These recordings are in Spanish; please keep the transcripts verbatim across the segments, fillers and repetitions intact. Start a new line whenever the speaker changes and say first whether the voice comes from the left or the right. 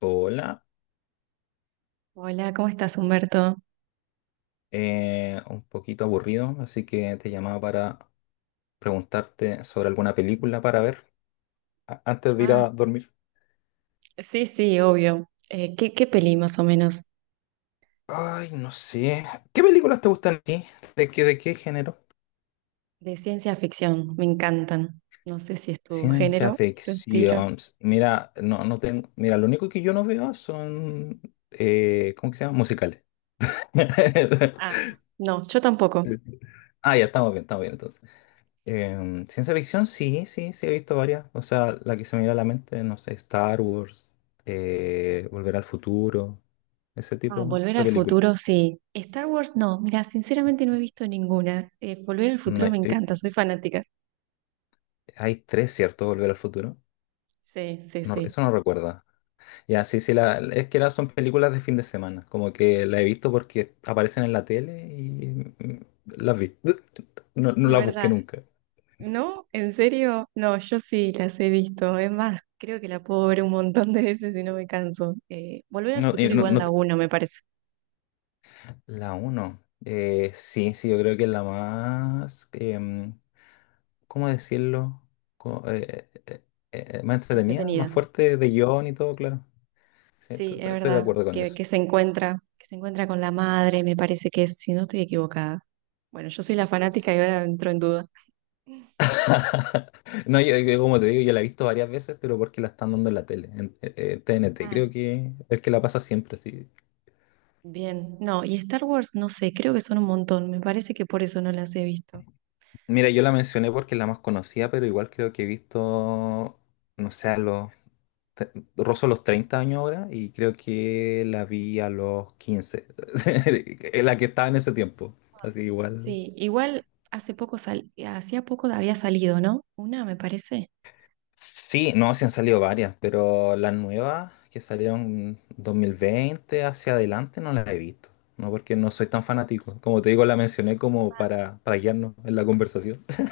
left: Hola,
right: Hola, ¿cómo estás, Humberto?
left: eh, un poquito aburrido, así que te llamaba para preguntarte sobre alguna película para ver a- antes de ir
right: Ah,
left: a dormir.
right: sí, sí, obvio. Eh, ¿qué, qué peli más o menos
left: Ay, no sé. ¿Qué películas te gustan a ti? ¿De qué, de qué género?
right: de ciencia ficción? Me encantan. No sé si es tu
left: Ciencia
right: género, tu estilo.
left: ficción. Mira, no, no tengo. Mira, lo único que yo no veo son, eh, ¿cómo que se llama?, musicales.
right: Ah, no, yo tampoco.
left: Ah, ya, estamos bien, estamos bien entonces. Em, ciencia ficción, sí, sí, sí, he visto varias. O sea, la que se me viene a la mente, no sé, Star Wars, eh, Volver al Futuro, ese
right: Ah,
left: tipo
right: Volver
left: de
right: al
left: películas.
right: futuro, sí. Star Wars, no. Mira, sinceramente no he visto ninguna. Eh, Volver al
left: No
right: futuro me
left: hay, eh,
right: encanta, soy fanática.
left: hay tres, ¿cierto? Volver al Futuro.
right: Sí, sí,
left: No,
right: sí.
left: eso no recuerda. Ya, sí, sí, la, es que la- son películas de fin de semana. Como que la he visto porque aparecen en la tele y mm, las vi. No, no
right: Es
left: las busqué
right: verdad.
left: nunca.
right: ¿No? ¿En serio? No, yo sí las he visto. Es más, creo que la puedo ver un montón de veces y no me canso. Eh, Volver al
left: No, y
right: futuro
left: no-
right: igual
left: no
right: la
left: te-
right: uno, me parece.
left: la uno. Sí, sí, yo creo que es la más, em, ¿cómo decirlo?, Co- eh, eh, eh, más entretenida,
right: Entretenida.
left: más fuerte de guión y todo, claro. Sí, t-
right: Sí, es
left: t- estoy de
right: verdad,
left: acuerdo con
right: que,
left: eso.
right: que se encuentra, que se encuentra con la madre, me parece que es, si no estoy equivocada. Bueno, yo soy la fanática y ahora entro en duda.
left: No, yo, yo como te digo, yo la he visto varias veces, pero porque la están dando en la tele, en eh, eh, T N T.
right: Ah,
left: Creo que es que la pasa siempre, sí.
right: bien. No, y Star Wars, no sé, creo que son un montón. Me parece que por eso no las he visto.
left: Mira, yo la mencioné porque es la más conocida, pero igual creo que he visto, no sé. a los... te- Rozo los treinta años ahora y creo que la vi a los quince, la que estaba en ese tiempo.
right: Ah.
left: Así que igual.
right: Sí, igual hace poco sal, hacía poco había salido, ¿no? Una, me parece.
left: Sí, no, sí han salido varias, pero las nuevas que salieron dos mil veinte hacia adelante no las he visto. No porque no soy tan fanático. Como te digo, la mencioné como
right: Ah,
left: para, para guiarnos en la conversación.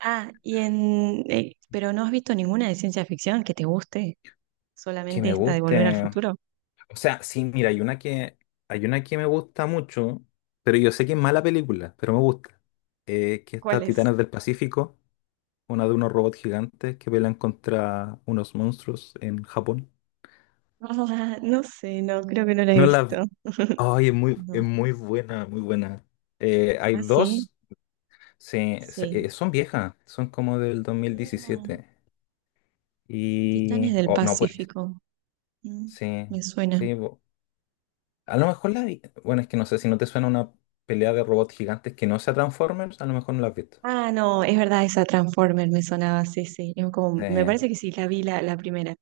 right: Ah, y en eh, pero no has visto ninguna de ciencia ficción que te guste,
left: Que
right: solamente
left: me
right: esta de Volver al
left: guste.
right: Futuro.
left: O sea, sí, mira, hay una que, hay una que me gusta mucho, pero yo sé que es mala película, pero me gusta. Eh, que
right: ¿Cuál
left: está
right: es?
left: Titanes del Pacífico, una de unos robots gigantes que pelean contra unos monstruos en Japón.
right: No sé, no, creo que no la he
left: No la,
right: visto.
left: Ay, es muy, es
right: No.
left: muy buena, muy buena. Eh, hay
right: ¿Ah, sí?
left: dos, se- se-
right: Sí.
left: eh, son viejas, son como del
right: Mm,
left: dos mil diecisiete.
right: Titanes
left: Y...
right: del
left: Oh, no, pues,
right: Pacífico. Mm,
left: sí,
right: me suena.
left: sí. bo- A lo mejor la vi- Bueno, es que no sé, si no te suena una pelea de robots gigantes que no sea Transformers, a lo mejor no la has visto.
right: Ah, no, es verdad, esa Transformer me sonaba, sí, sí. Es como, me
left: Eh,
right: parece que sí, la vi la, la primera, es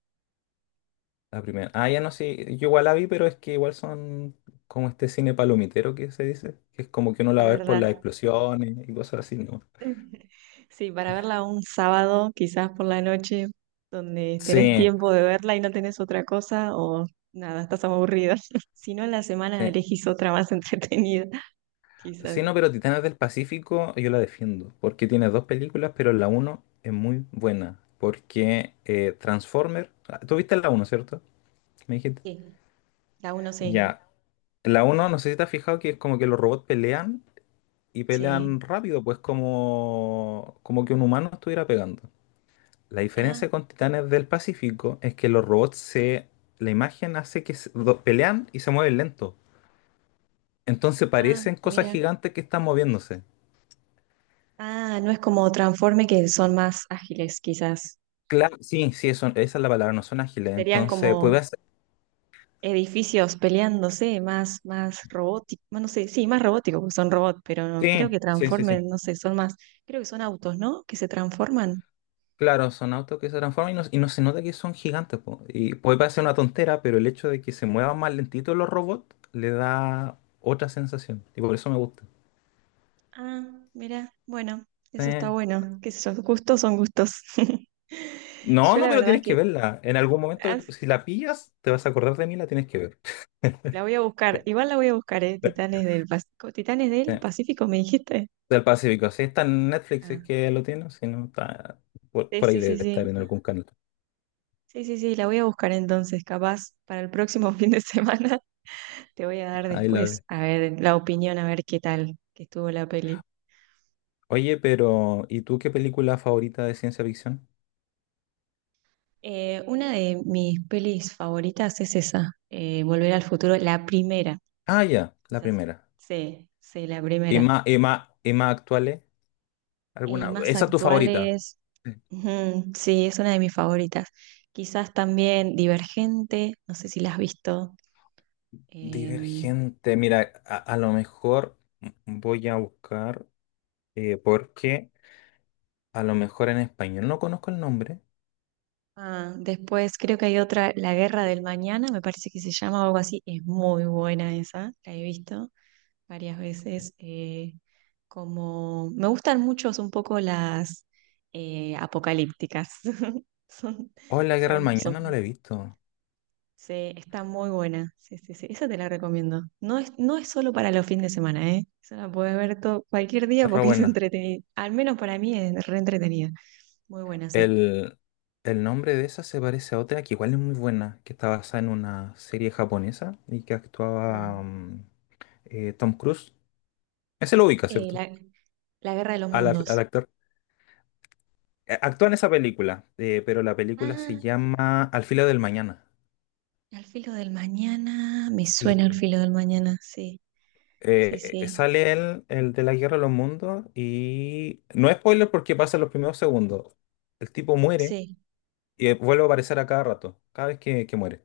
left: la primera. Ah, ya no sé, yo igual la vi, pero es que igual son como este cine palomitero que se dice, que es como que uno la ve por las
right: verdad.
left: explosiones y cosas así, ¿no?
right: Sí, para verla un sábado, quizás por la noche, donde tenés
left: Sí,
right: tiempo de verla y no tenés otra cosa, o nada, estás aburrida. Si no, en la semana
left: sí.
right: elegís otra más entretenida, quizás.
left: Sí, no, pero Titanes del Pacífico yo la defiendo, porque tiene dos películas, pero la uno es muy buena, porque eh, Transformer, ah, tú viste la uno, ¿cierto? Me dijiste.
right: Sí, la uno sí,
left: Ya, la uno, no sé si te has fijado que es como que los robots pelean y
right: sí.
left: pelean rápido, pues como, como que un humano estuviera pegando. La
right: Ah,
left: diferencia con Titanes del Pacífico es que los robots se, la imagen hace que se- do- pelean y se mueven lento. Entonces
right: ah,
left: parecen cosas
right: mira.
left: gigantes que están moviéndose.
right: Ah, no es como Transforme que son más ágiles, quizás.
left: Claro, sí, sí, eso- esa es la palabra, no son ágiles.
right: Serían
left: Entonces,
right: como
left: puede hacer.
right: edificios peleándose, más, más robóticos, no sé, sí, más robóticos, porque son robots, pero no, creo
left: Sí,
right: que
left: sí, sí,
right: Transforme,
left: sí.
right: no sé, son más, creo que son autos, ¿no? Que se transforman.
left: Claro, son autos que se transforman y no, y no se nota que son gigantes, po. Y puede parecer una tontera, pero el hecho de que se muevan más lentito los robots le da otra sensación. Y por eso me gusta.
right: Ah, mira, bueno,
left: Sí.
right: eso está bueno. Qué sé yo, gustos son gustos.
left: No,
right: Yo
left: no,
right: la
left: pero
right: verdad
left: tienes que
right: que
left: verla. En algún momento,
right: ah,
left: si la pillas, te vas a acordar de mí, la tienes que ver.
right: la voy a buscar, igual la voy a buscar, ¿eh? Titanes del Pacífico. ¿Titanes del
left: Sí,
right: Pacífico me dijiste?
left: del Pacífico. Si está en Netflix, si es
right: Ah,
left: que lo tiene. Si no, está por,
right: sí,
left: por ahí
right: sí, sí,
left: debe estar
right: sí.
left: en algún canal.
right: Sí, sí, sí, la voy a buscar entonces, capaz para el próximo fin de semana. Te voy a dar
left: Ahí la
right: después,
left: ves.
right: a ver, la opinión, a ver qué tal que estuvo la peli.
left: Oye, pero ¿y tú qué película favorita de ciencia ficción?
right: Eh, una de mis pelis favoritas es esa, eh, Volver al futuro, la primera,
left: Ah, ya, la
right: quizás,
left: primera.
right: sí, sí, la
left: ¿Y
right: primera.
left: más, y más, y más actuales?
right: Y
left: ¿Alguna?
right: más
left: ¿Esa es tu favorita?
right: actuales,
left: Sí.
right: ujú, sí, es una de mis favoritas. Quizás también Divergente, no sé si la has visto. em,
left: Divergente. Mira, a, a lo mejor voy a buscar, eh, porque a lo mejor en español no conozco el nombre.
right: Ah, después creo que hay otra, La Guerra del Mañana, me parece que se llama o algo así. Es muy buena esa, la he visto varias veces. Eh, como me gustan mucho un poco las eh, apocalípticas. Son,
left: Oh, La Guerra del
right: son,
left: Mañana no
right: son,
left: la he visto.
right: sí, está muy buena. Sí, sí, sí, esa te la recomiendo. No es, no es solo para los fines de semana, ¿eh? Esa la puedes ver todo, cualquier día
left: Es re
right: porque es
left: buena.
right: entretenida. Al menos para mí es re entretenida. Muy buena, sí.
left: El, el nombre de esa se parece a otra que igual es muy buena, que está basada en una serie japonesa y que
right: Ah,
left: actuaba, mm, eh, Tom Cruise. Ese lo ubica,
right: eh,
left: ¿cierto?
right: la, la Guerra de los
left: Al, ar- al
right: Mundos.
left: actor. Eh, Actúa en esa película, eh, pero la película se
right: Ah,
left: llama Al filo del mañana.
right: al filo del mañana, me suena al
left: Sí.
right: filo del mañana, sí, sí,
left: Eh, eh,
right: sí,
left: sale él, el de la Guerra de los Mundos, y no es spoiler porque pasa en los primeros segundos. El tipo muere
right: sí.
left: y eh, vuelve a aparecer a cada rato, cada vez que, que muere.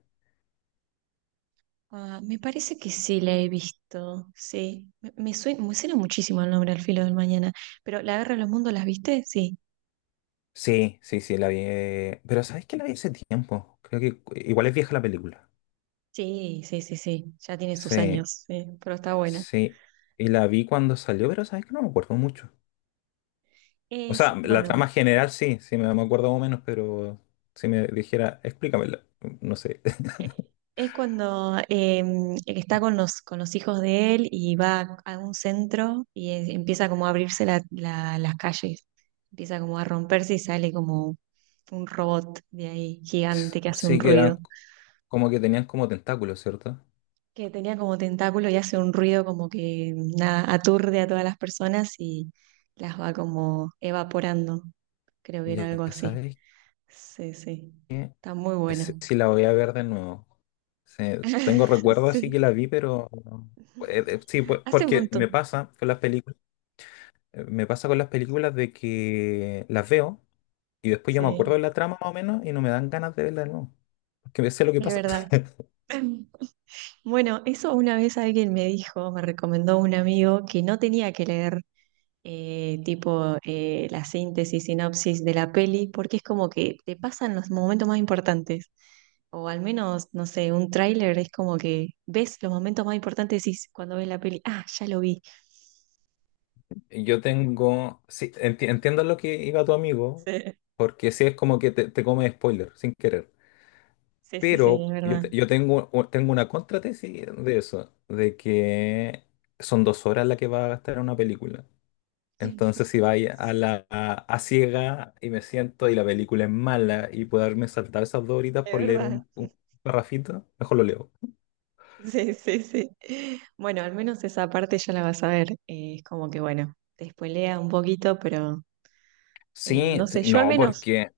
right: Ah, me parece que sí la he visto, sí. Me, me suena, me suena muchísimo el nombre al filo del mañana, pero ¿La guerra de los mundos las viste? Sí,
left: Sí, sí, sí, la vi. eh, pero ¿sabes que la vi hace tiempo? Creo que cu- igual es vieja la película.
right: sí, sí, sí, sí, ya tiene sus
left: Sí,
right: años, sí, pero está buena.
left: sí. Y la vi cuando salió, pero ¿sabes que no me acuerdo mucho? O
right: Es,
left: sea, la
right: bueno,
left: trama general sí, sí me, me acuerdo más o menos, pero si me dijera, explícamela, no sé.
right: es cuando em, está con los, con los hijos de él y va a un centro y es- empieza como a abrirse la- la- las calles, empieza como a romperse y sale como un robot de ahí gigante que hace un
left: Sí que
right: ruido,
left: eran como que tenían como tentáculos, ¿cierto?
right: que tenía como tentáculo y hace un ruido como que nada, aturde a todas las personas y las va como evaporando, creo que era
left: Ya
right: algo así.
left: sabéis
right: Sí, sí,
left: que
right: está muy buena.
left: si la voy a ver de nuevo. Sí, tengo recuerdo así que
right: Sí,
left: la vi, pero eh, eh, sí, pues,
right: hace un
left: porque
right: montón,
left: me pasa con las películas, me pasa con las películas de que las veo y después yo me acuerdo
right: sí.
left: de la trama más o menos y no me dan ganas de verla de nuevo. Porque sé lo que
right: Es
left: pasa.
right: verdad. Bueno, eso una vez alguien me dijo, me recomendó un amigo que no tenía que leer eh, tipo eh, la síntesis, sinopsis de la peli, porque es como que te pasan los momentos más importantes. O al menos, no sé, un tráiler es como que ves los momentos más importantes y decís, cuando ves la peli, ah, ya lo vi.
left: Yo tengo, sí, enti- entiendo lo que iba tu amigo,
right: Sí,
left: porque sí es como que te, te come spoiler sin querer.
right: sí, sí, sí,
left: Pero
right: es
left: yo,
right: verdad.
left: te- yo tengo, u- tengo una contratesis de eso, de que son dos horas las que va a gastar una película. Entonces si vais a la a, a ciega y me siento y la película es mala y puedo haberme saltado esas dos horitas
right: Es
left: por leer
right: verdad.
left: un, un parrafito, mejor lo leo.
right: Sí, sí, sí. Bueno, al menos esa parte ya la vas a ver. Eh, es como que, bueno, te spoilea un poquito, pero eh,
left: Sí,
right: no
left: sí,
right: sé, yo al
left: no,
right: menos,
left: porque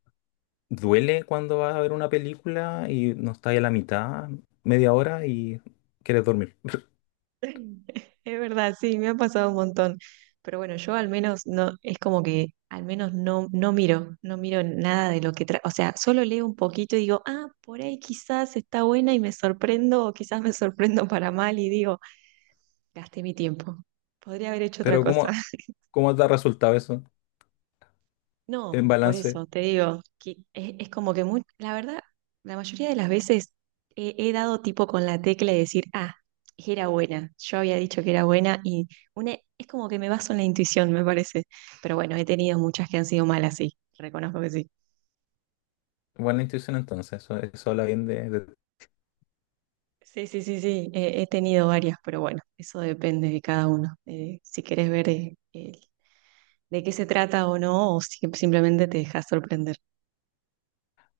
left: duele cuando vas a ver una película y no estás a la mitad, media hora y quieres dormir.
right: es verdad, sí, me ha pasado un montón. Pero bueno, yo al menos no, es como que al menos no, no miro, no miro nada de lo que trae. O sea, solo leo un poquito y digo, ah, por ahí quizás está buena y me sorprendo, o quizás me sorprendo para mal y digo, gasté mi tiempo. Podría haber hecho otra
left: Pero ¿cómo,
right: cosa.
left: cómo te ha resultado eso? En
right: No, por
left: balance,
right: eso te digo, que es, es como que muy, la verdad, la mayoría de las veces he, he dado tipo con la tecla de decir, ah, era buena, yo había dicho que era buena y una, es como que me baso en la intuición, me parece. Pero bueno, he tenido muchas que han sido malas, sí, reconozco que sí.
left: buena intuición entonces, eso, eso habla bien de... de-
right: Sí, sí, sí, sí, he, he tenido varias, pero bueno, eso depende de cada uno. Eh, si querés ver eh, el- de qué se trata o no, o si- simplemente te dejas sorprender.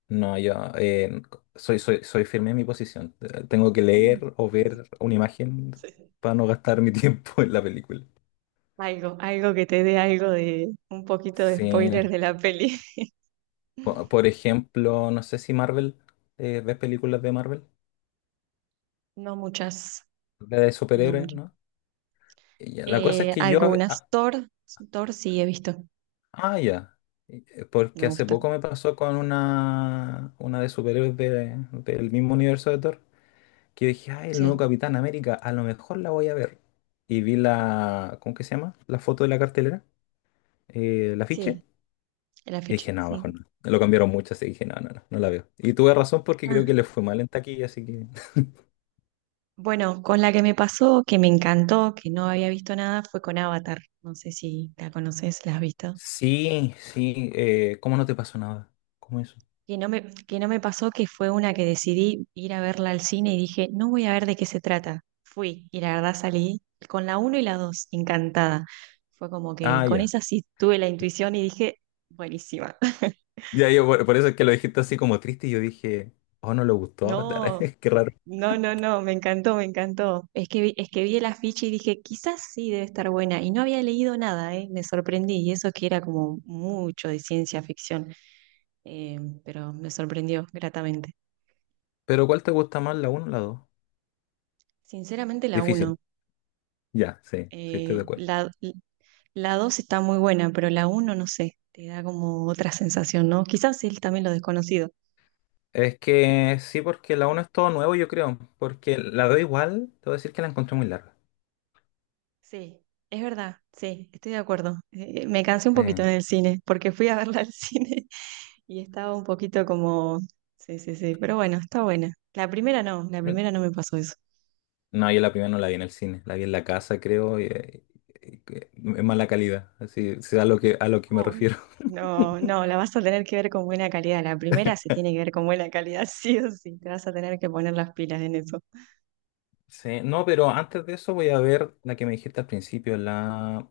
left: No, yo eh, soy, soy, soy firme en mi posición. Tengo que leer o ver una imagen
right: Sí.
left: para no gastar mi tiempo en la película.
right: Algo, algo que te dé algo de un poquito de
left: Sí,
right: spoiler de la peli.
left: po- por ejemplo, no sé si Marvel, eh, ¿ves películas de Marvel?
right: No muchas,
left: De
right: no
left: superhéroes,
right: muchas.
left: ¿no? Y ya, la cosa es
right: Eh,
left: que yo...
right: algunas. Thor, Thor sí he visto,
left: Ah, ya. Eh,
right: me
left: Porque hace
right: gusta.
left: poco me pasó con una, una de superhéroes de- del mismo universo de Thor, que dije, ay, el nuevo
right: Sí,
left: Capitán América, a lo mejor la voy a ver. Y vi la, ¿cómo que se llama?, la foto de la cartelera, eh, la afiche,
right: sí, el
left: y
right: afiche,
left: dije, no,
right: sí.
left: mejor no. Lo cambiaron mucho, así que dije, no, no, no, no la veo. Y tuve razón porque
right: Ah,
left: creo que le fue mal en taquilla, así que...
right: bueno, con la que me pasó, que me encantó, que no había visto nada, fue con Avatar. No sé si la conoces, ¿la has visto?
left: Sí, sí, eh, ¿cómo no te pasó nada? ¿Cómo eso?
right: Que no me, que no me pasó que fue una que decidí ir a verla al cine y dije, no voy a ver de qué se trata. Fui y la verdad salí con la uno y la dos encantada. Fue como que
left: Ah,
right: con
left: ya.
right: esa sí tuve la intuición y dije, buenísima.
left: Ya, yo por, por eso es que lo dijiste así como triste y yo dije, oh, no le gustó Avatar,
right: No,
left: qué raro.
right: no, no, no, me encantó, me encantó. Es que vi, es que vi el afiche y dije, quizás sí debe estar buena. Y no había leído nada, ¿eh? Me sorprendí. Y eso que era como mucho de ciencia ficción, eh, pero me sorprendió gratamente.
left: Pero ¿cuál te gusta más, la uno o la dos?
right: Sinceramente, la uno.
left: Difícil. Ya, sí, sí, estoy de
right: Eh,
left: acuerdo.
right: la, la dos está muy buena, pero la uno no sé, te da como otra sensación, ¿no? Quizás sí, también lo desconocido.
left: Es que sí, porque la uno es todo nuevo, yo creo. Porque la dos igual, te voy a decir que la encontré muy larga.
right: Sí, es verdad, sí, estoy de acuerdo. Eh, me cansé un
left: Sí.
right: poquito en el cine, porque fui a verla al cine y estaba un poquito como... Sí, sí, sí, pero bueno, está buena. La primera no, la
left: Sí.
right: primera no me pasó eso.
left: No, yo la primera no la vi en el cine, la vi en la casa, creo, y, y- y- en mala calidad. Así es a lo que, a lo que me
right: Ay,
left: refiero.
right: no, no, la vas a tener que ver con buena calidad. La primera se tiene que ver con buena calidad, sí o sí. Te vas a tener que poner las pilas en eso.
left: Sí, no, pero antes de eso voy a ver la que me dijiste al principio, la...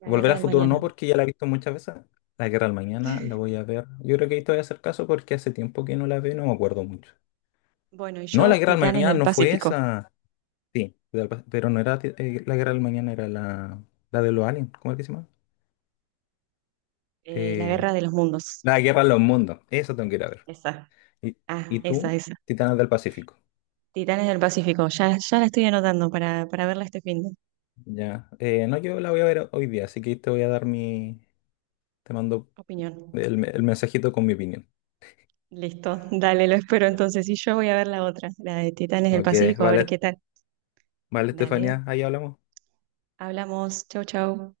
right: La
left: Volver
right: guerra
left: al
right: del
left: futuro no,
right: mañana.
left: porque ya la he visto muchas veces. La Guerra del Mañana la voy a ver. Yo creo que ahí te voy a hacer caso porque hace tiempo que no la veo y no me acuerdo mucho.
right: Bueno, y
left: No,
right: yo,
left: la Guerra del
right: Titanes
left: Mañana
right: del
left: no fue
right: Pacífico,
left: esa. Sí, de- pero no era ti- eh, la Guerra del Mañana, era la, la de los aliens. ¿Cómo es que se llama?
right: eh, la
left: Eh,
right: Guerra de los Mundos.
left: la Guerra de los Mundos. Esa tengo que ir a ver.
right: Esa.
left: ¿Y,
right: Ah,
left: y
right: esa,
left: tú?
right: esa.
left: Titanes del Pacífico.
right: Titanes del Pacífico, ya, ya la estoy anotando para, para verla este fin de
left: Ya. Eh, no, yo la voy a ver hoy día, así que te voy a dar mi... Te mando
right: opinión.
left: el, el mensajito con mi opinión.
right: Listo, dale, lo espero
left: Ya.
right: entonces. Y yo voy a ver la otra, la de Titanes del
left: Ok,
right: Pacífico, a ver qué
left: vale,
right: tal.
left: vale,
right: Dale,
left: Estefanía, ahí hablamos.
right: hablamos. Chau, chau.